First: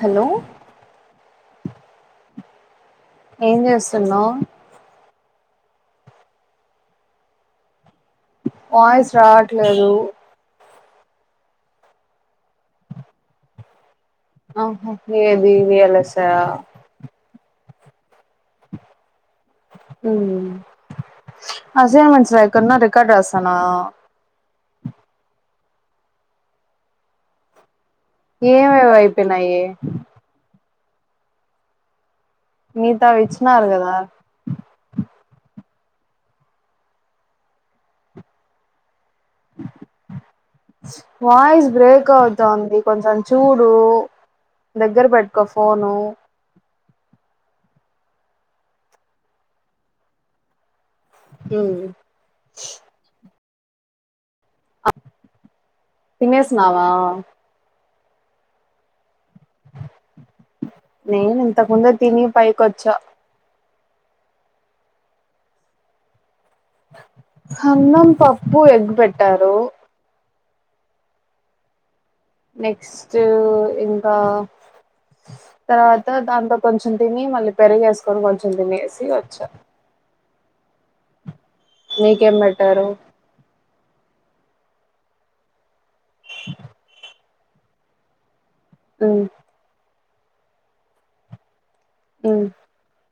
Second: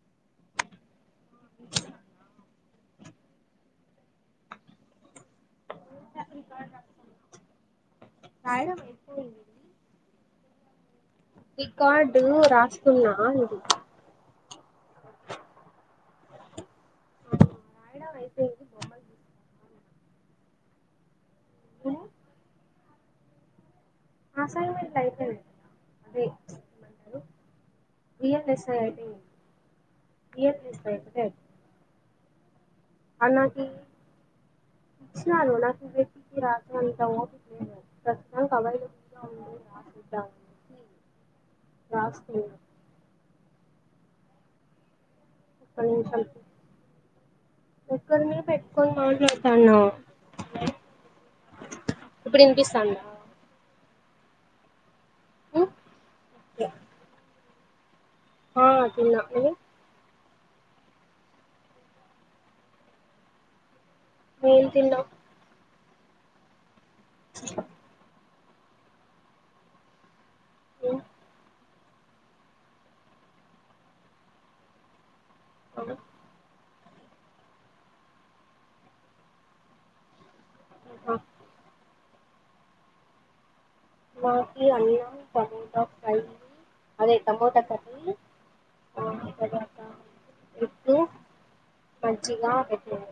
hello ఏం చేస్తున్నావ్ ని వాయిస్ రావట్లేదు రికార్డు రాస్తున్నా ఇది ఆహా ఏది వేలాసా నాయనా వయసేది బొమ్మలు అసైన్మెంట్స్ రాయకుండా రికార్డు రాస్తున్నా అసైన్మెంట్ అయిపోయింది ఏమేం అయిపోయినాయి స నీతా విచ్చినాలు కదా విచినలు నాకు రటికి రాక అంత ప్రస్తుతం కవై వాయిస్ బ్రేక్ అవుతుంది కొంచెం చూడు డు దగ్గర పెట్టుకో ఫోను ఎక్కడ మీ పెట్టుకని మాట్లాతాన్న ఉమ్, ఇప్పుడు వినిపిస్తందా తినేసినావా హా తిన్న నువ్వు నేను ఇంతకుందు తిని పైకి వచ్చా వీల్ తన్నా అన్నం పప్పు ఎగ్గుపెట్టారు అఓ నెక్స్ట్ ఇంకా తర్వాత దాంతో కొంచెం తిని మళ్ళీ పెరిగేసుకొని కొంచెం తినేసి వచ్చా ఆ నీకేం పెట్టారు మాకి అన్నం టమోటో ఫ్రై అదే టమోటా కర్రీ మ్మ్ ఐతే ఉమ్ మంచిగా పెట్టారు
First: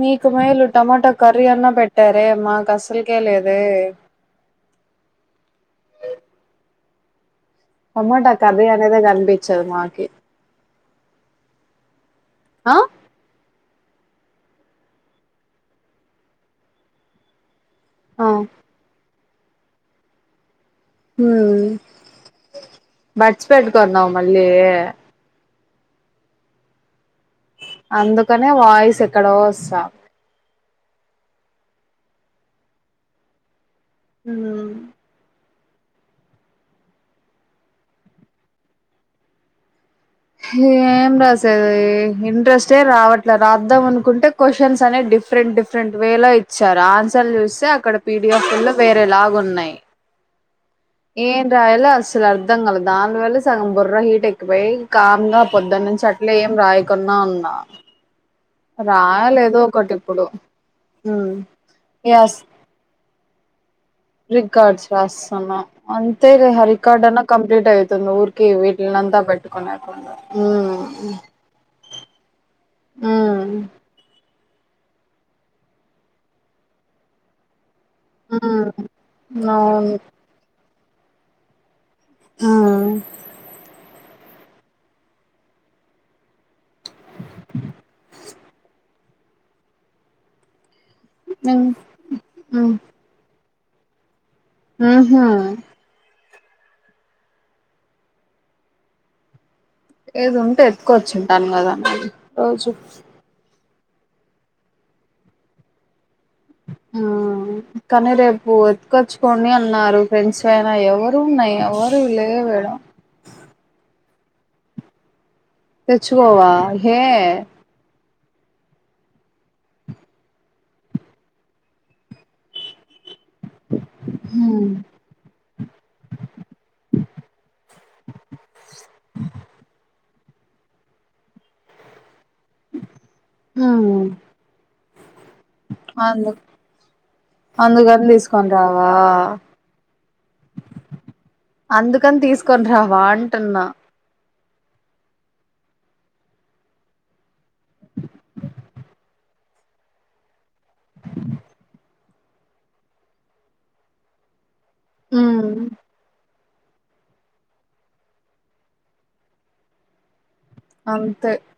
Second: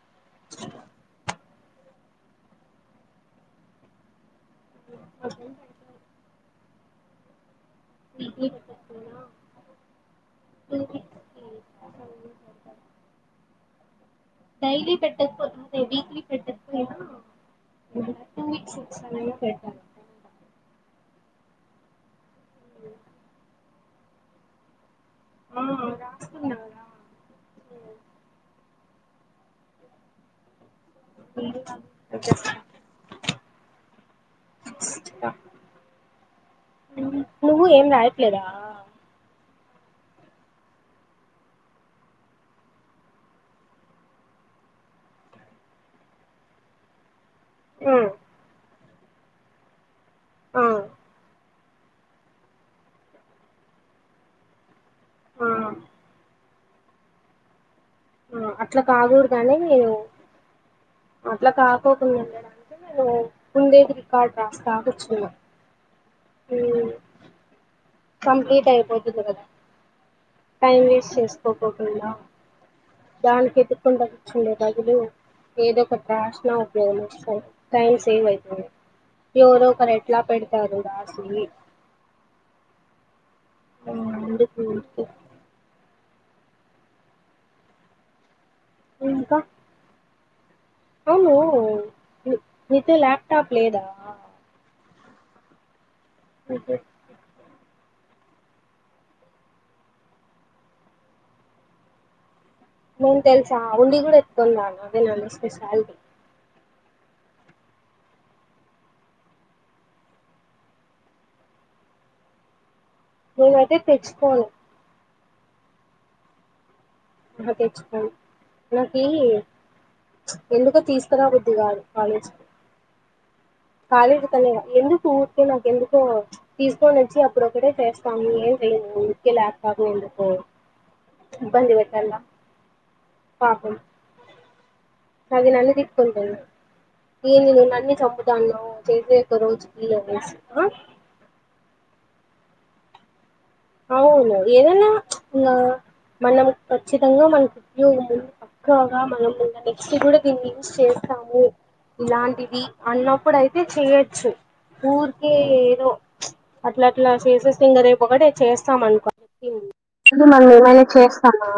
మీకు మేలు టమాటా కర్రీ అన్నా పెట్టారే మాకు అస్సల్కే లేదే [unintelligible] టమాటా కర్రీ అనేదే కనిపిచ్చదు మాకి [unintelligible] అ డైలీ పెట్టకపోతుంటే వీక్లి పెట్టొచ్చు కదా ఆ టూ వీక్స్ కి ఒక సరైనా పెడతారు హుమ్ బడ్స్ పెట్కున్నావు మళ్ళీ ఆ పెట్టుకున్న అందుకనే వాయిస్ ఎక్కడో వస్తా ఏం కాదు వినిపిస్తది హూమ్ నువ్వు ఏం రాయట్లేదా ఏం రాసేది ఇంట్రెస్టే రావట్లే రాద్దాం అనుకుంటే క్వశ్చన్స్ అనే డిఫరెంట్ డిఫరెంట్ వే లో ఇచ్చారు ఆన్స లు చూస్తే అక్కడ పిడిఎఫ్ లో వేరే లాగు ఉన్నాయి రాయలే అసలు అర్థం కాలదు దాని వల్లే సగం బుర్ర హీట్ ఎక్కిపోయి కామ్గా పొద్దున్న నుంచి అట్లే ఏమి రాయకుండా ఉన్నా రాయాలి ఏదోకటి ఇప్పుడు హుమ్ యస్ రికార్డ్స్ రాస్తాన్నా అం తేలే ఆ రికార్డన్న కంప్లీట్ అయి తే వీటినంతా పెట్టుకుని కుండ దానికి ఎతుక్కుంట కూచ్చునే బదులు ఏదోకటి రాష్నా ఉపయోగమోస్తది టైం సేవై పోద్ది హ్మ్ ఎవరో ఒకరు అవును ఎట్లా పెడతారు రాసి ఆ ఆ అందుకి ఊరికే [inaudible] ఇంకా అవును హ్మ్ నీతో ల్యాప్టాప్ లేదా ఊహు ఓకే ఏది ఉంటే ఎతుకొచ్చుంటాను కదా మరి రోజు చా ఉండి కూడా ఎత్తుకుండాల్న అదే నా స్పెషాలిటీ ఆ కానీ రేపు ఎతుకొచ్చుకోని అన్నారు ఫ్రెండ్స్ అయినా ఎవరివున్నాయి ఎవరివి లే ఇవ్వడ నేనైతే తెచ్చుకోను తెచ్చుకోవా హే అహ తెచ్చుకొను నాకి ఎందుకో తీస్కరా బుద్దిగాదు కాలేజ్ కి కాలేజీ కనే హ్మ్ గాదు ఎందుకు ఊర్కే నాకు ఎందుకో తీస్కొనచ్చి అ ప్పుడు ఒకడే చేస్తాము ఏం చైము ఊర్కే లాప్టాపు ఎందుకు ఓ ఇబ్బంది పెట్టళ్ల హూమ్ అది నన్ను తిట్టుకుంటది ఏందీ నేన్ననే అందుకని తీసుకొని చంపుతాన్నవ్ రావా చేసే ఒక రోజుకిల వేసి అందుకని తీసుకొని రావా అ అవును ఏదైన్నా ఇ మనం ఖచ్చితంగా మనకు ఉప్యోగ కాగా మనం నెక్స్ట్ కూడా దీన్ని యూజ చేస్తాము ఇలాంటిది అన్నప్పుడు అయితే చెయొచ్చు ఊరికే హ్మ్ ఏదో అట్లా అట్లా చేసేసింగ రేపు ఒకటే చేస్తాంనుకో అ మనం ఏమైనా అంతే చేస్తామా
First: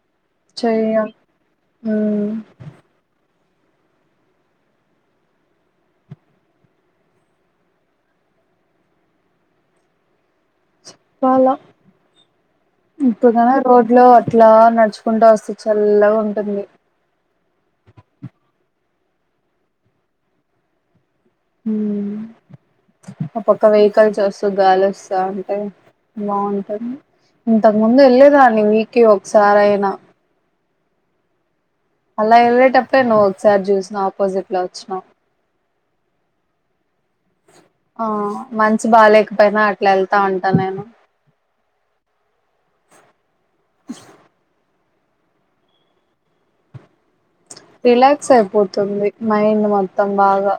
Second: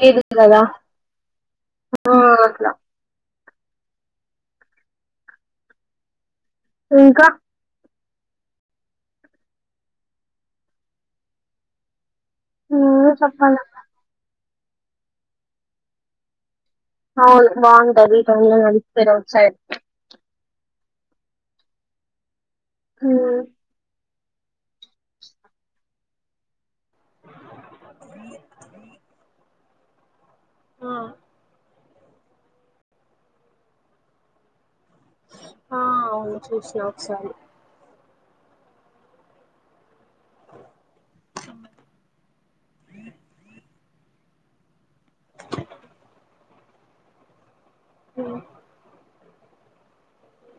లేదు గదా చెయ్యం హ్మ్ ఇంకా పాల నువ్వే ఇప్పుదనే చెప్పాలి రోడ్ లో ఇట్లా నడుచుకుంటూ వస్తుంది చల్లగా ఉంటుంది ఆ అవును బాగుంటది [inaudible] ఆ సైడ్ పక్క వెహికల్ వస్తా గాలి వస్తా ఉంటే బాగుంటుంది ఇంతకు ముందు వెలేదాన్ని వీకే ఒకసారి అయినా ఆ అలా వెళ్లేటప్పుడు నువ్వు ఒకసారి చూసినం ఆపోజిట్ లో వచినవ ఆ అవును చూసినా ఒకసారి ఆ మంచి బాగాలేేకపోయినా అట్లా వెళ్తా ఉంటా నేను [inaudible] [inaudible] రిలాక్స్ అయిపోతుంది మైండ్ మొత్తం బాగా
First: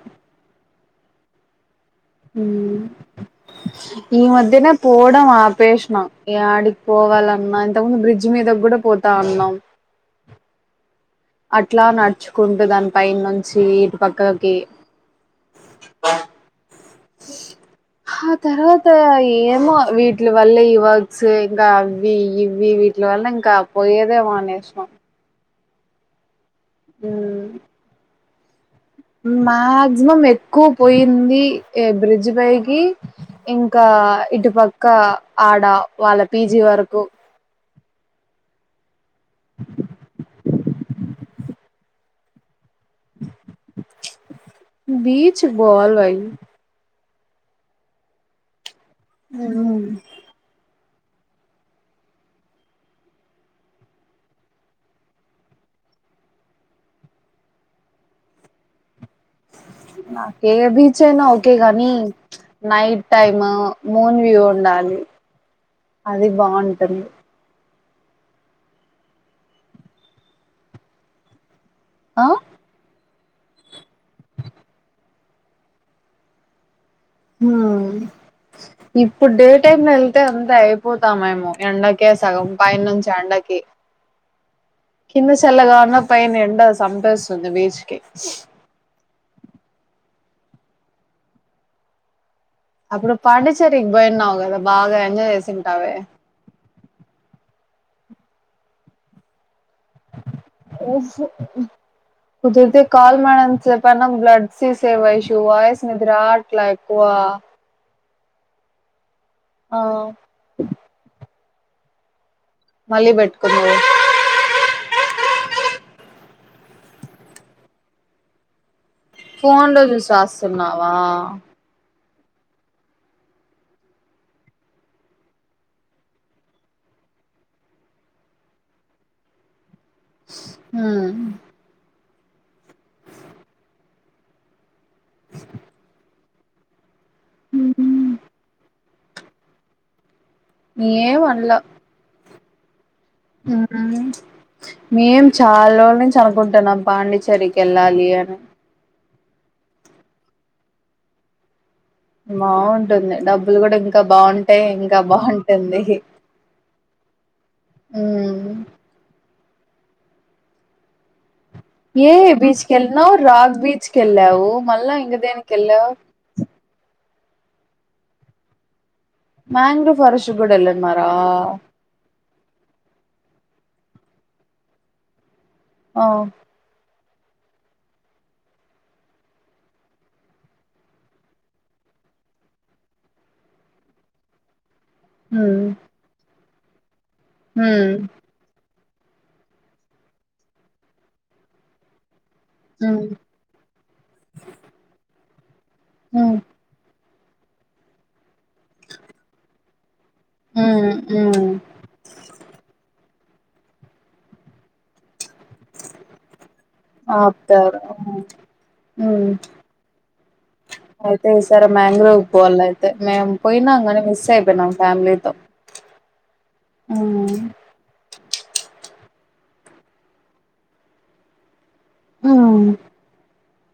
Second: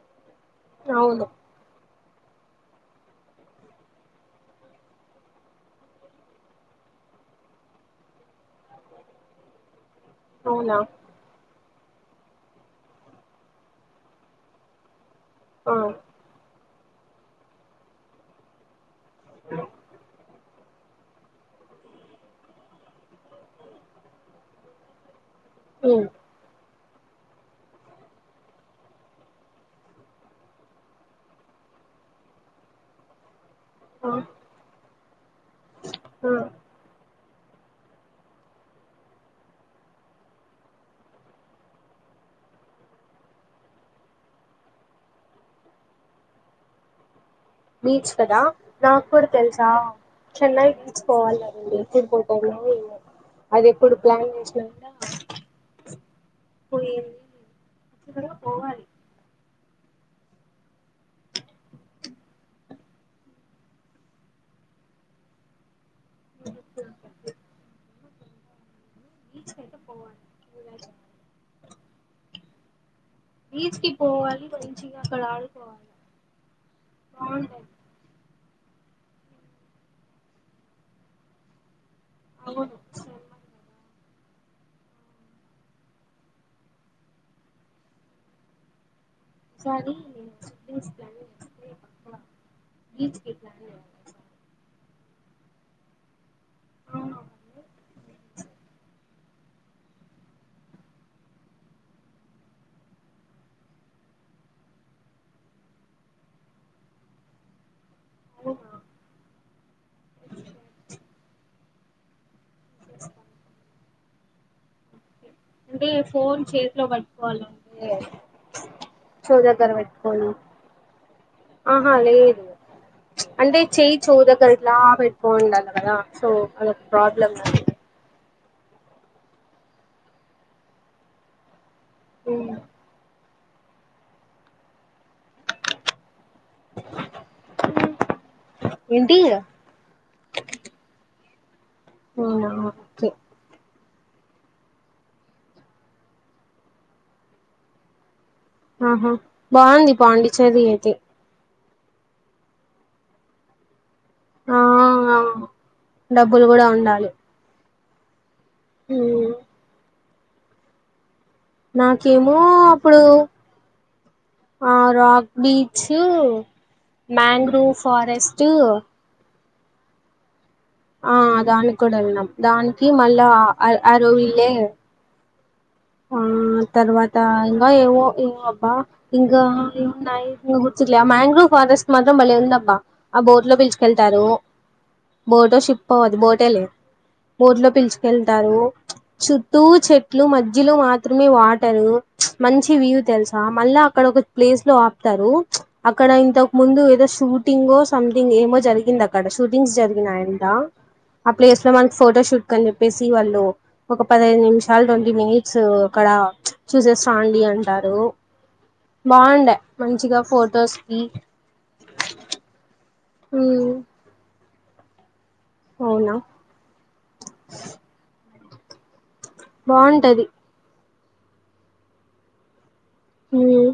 అవును ఉ ఈ మధ్యనే పోవడం ఆపేషణ ఆడికి పోవాలన్నా ఇంతకు ముందు బ్రిడ్జ్ మీద కూడా పోతా ఉన్నాం అవునా అట్లా నడుచుకుంటూ దాని ప నుంచి ఇటుపక్కకి ఆ తర్వాత ఏమో వి వీల వల్లే ఈ వర్క్స్ ఇంకా అవి ఇవి వీటిల వల్ల ఇంకా పోయేదే మానేసాం ఉ ఊ మాక్సిమం ఎక్కువ పోయింది బ్రిడ్జ్ పైకి ఇంకా ఇటుపక్క ఆడ వాళ్ళ పీజీ వరకు బీచ్ బాల వయి బీచ్ కదా నాకు కూడా తెలుసా చెన్నై పోవాలని ఉంది అప్పుడు పోతాను పోచ్చ పోవాలి [inaudible] నాక ఏ బీచ్ అయినా ఓకే గాని నైట్ టైమ్ మూన్ వ్యూ ఉండాలి అది బాగుంటది బీచ్ కతే పోవాల ఆ బీచ్కి పోవాలి మంచిగ అక్కడ ఆదుకోవాలి ఇప్పుడు డే టైమ్ లో వెళ్తే అంతా అయిపోతాం ఏమో ఎడా సగం పైనం చాండకి కింద చెెల్లగా ఉన్నా పైన ఎండ సపస్తుంది బీచ్కి సాలు [inaudible] అప్పుడు పాండిచేరికి పోయిన్నావు కదా బాగా ఎంజాయ్ చేసింటావే ఓహో ఉ కుదిర్తే కల్ మ చెప్ప బ్లడ్ సేవ్ వయిస్ నిద ఆట్ ఎక్కువ ఆ ఓ ఆ మళ్ళీ పెట్టుకున్నారు అంటే ఫోన్ చేతిలో పట్టుకోవాలంటే చెవు దగ్గర ఫోన్ లో చూసి పెట్టుకని రాస్తున్నావా ఆహా లేదు అంటే చేయి చెవు దగ్గర ఇట్లా పెట్కో ఉండాలి కదా సో అదొ ఒక ప్రాబ్లమ్ అ ఉమ్ అఓ ఉమ్ ఏంటి ఏమి అనలే అవునా ఓకే ఆ మేం చాలా రోజులు నుంచి అనుకుంటున్నాం పాండిచేరికి వెళ్ళాలి అని ఆహా బాగుంది పాండిచ్చేరి అయితే బాగుంటుంది డబ్బులు కూడా ఇ ఇంకా బాగుంటాయి ఇంకా బాంటుంది మ్ ఏ బీచ్కెళ్ళిన రాగ్ బీచ్కెళ్ళావు మళ్ళా ఇంకా దేనినికిళ్ళావు మ్యాంగ్రూవ్ ఫారెస్ట్ మంగ్రో ఫారెస్ట్ కూడా వెళ్ళన్నారా ఆ దానికి కూడా వెళ్న్నాం దానికి మళ్ళా అరువిల్లే ఆ తరువాత ఇకా ఏవో ఏ అబ్బా ఇంగా మాంగ్రోవ్ ఫారెస్ట్ మాత్రం బలే ఉందబ్బా ఆ బోట్ లో పిలుచుకెళ్తారు బోట్ మ్మ్ షిప్ అది బోటే లే బోట్ లో మ్మ్ పిలుచుకెళ్తారు చుట్టూ చెట్లు మధ్యలో మాత్రమే వాటరు మంచి వ్యూ మ్మ్ తెలుసా మళ్ళా అక్కడ ఒక ప్లేస్ లో ఆపుతారు అక్కడ మ్మ్ ఇంతకు ముందు ఏదో షూటింగ్ సంథింగ్ ఏమో జరిగింది అక్కడ షూటింగ్స్ జరిగింది మ్మ్ ఆ మ్మ్ ప్లేస్ లో మనకి ఫోటో షూట్ కని చెప్పేసి వాళ్ళు ఒక పదిహదు నిమిషాలు ఒక ట్వంటీ మినీ సో అక్కడ చూసేసిరండి అంటారు హ అయితే ఈసరా మ్యాంగ్రోవ్ పోవాలయితే మేము పోయినా కానే మిస్ అయిపోయినాం ఫ్యామిలీతో అవునా మ్మ్ బాగుంటది ఆ ఉమ్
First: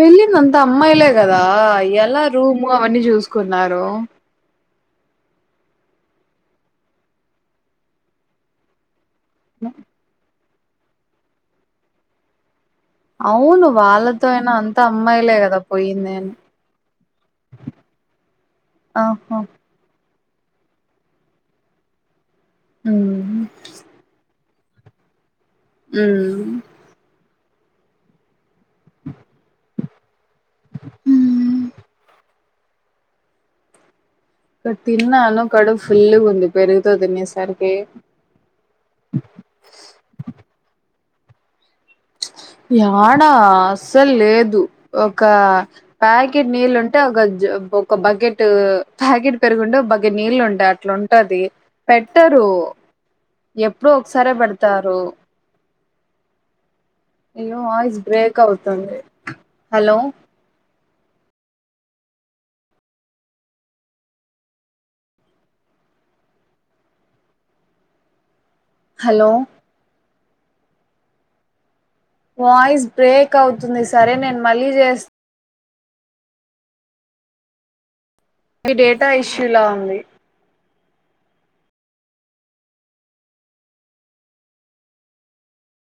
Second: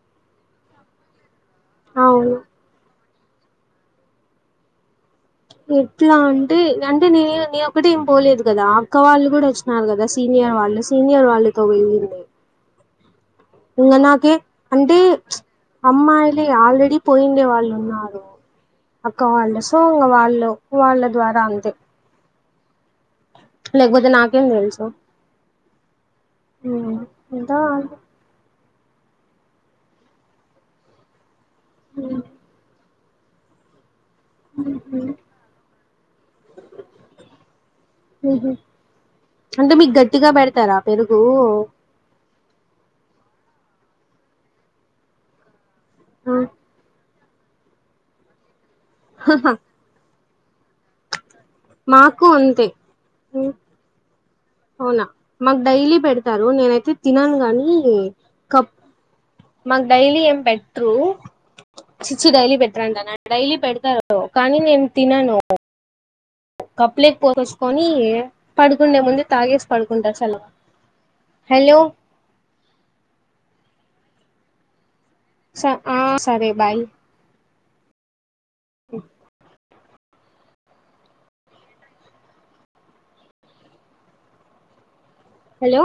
వెళ్లిందంతా అమ్మాయిలే గద- ద ఎలా రూము అవన్నీ చూసుకున్నారు ఎట్లా అంటే అంటే నేనే నీ ఒక్కట ఏం పోలేదు కదా అక్క వాళ్ళు కూడా వచ్చినారు కదా స సీనియర్ వాళ్ళు సీనియర్ వాళ్ళతో వెళ్ళింది అవును వాళ్ళతో అయినా అంత అమ్మాయిలే కదా పోయింది అని అ అక్క వాళ్ళు సో వాళ్ళు వాళ్ళ ద్వారా అంతే ఉమ్ లేకపోతే నాకేం తెలుసు ఉమ్ అంత అ ఇ తిన్నాను కడుపూ ఫుల్ ఉంది పెరుగుతో తినే సరికి పెరుగు యాడా అస్సలు లేదు ఒక ప్యాకెట్ నీళ్ళు ఉంటే ఒక జబ్ ఒక బకెట్ ప్యాకెట్ పెరుగుంటే ఒక బకెట్ నీళ్లు ఉంటాయి అట్లా ఉంటది పెట్టరు ఎప్పుడో ఒకసారే పెడతారు పెడతారు నేనైతే తినను అయ్యో కాని వాయిస్ బ్రేక్ కప్ అవుతుంది మాకు హలో డైలీ ఏం పెట్టరు చిచి డైలీ పెట్టరాంట నా డైలీ పెడతారు కానీ నేను తినను కప్పులేకి పోసుకొని పడుకుండే ముందు హలో తాగేసి పడుకుంటా హలో హలో వాయిస్ బ్రేక్ అవుతుంది సరే నేను మళ్ళీ చేస్తా స ఆ సరే బాయ్ ఇది డేటా ఇష్యూ లా ఉంది హలో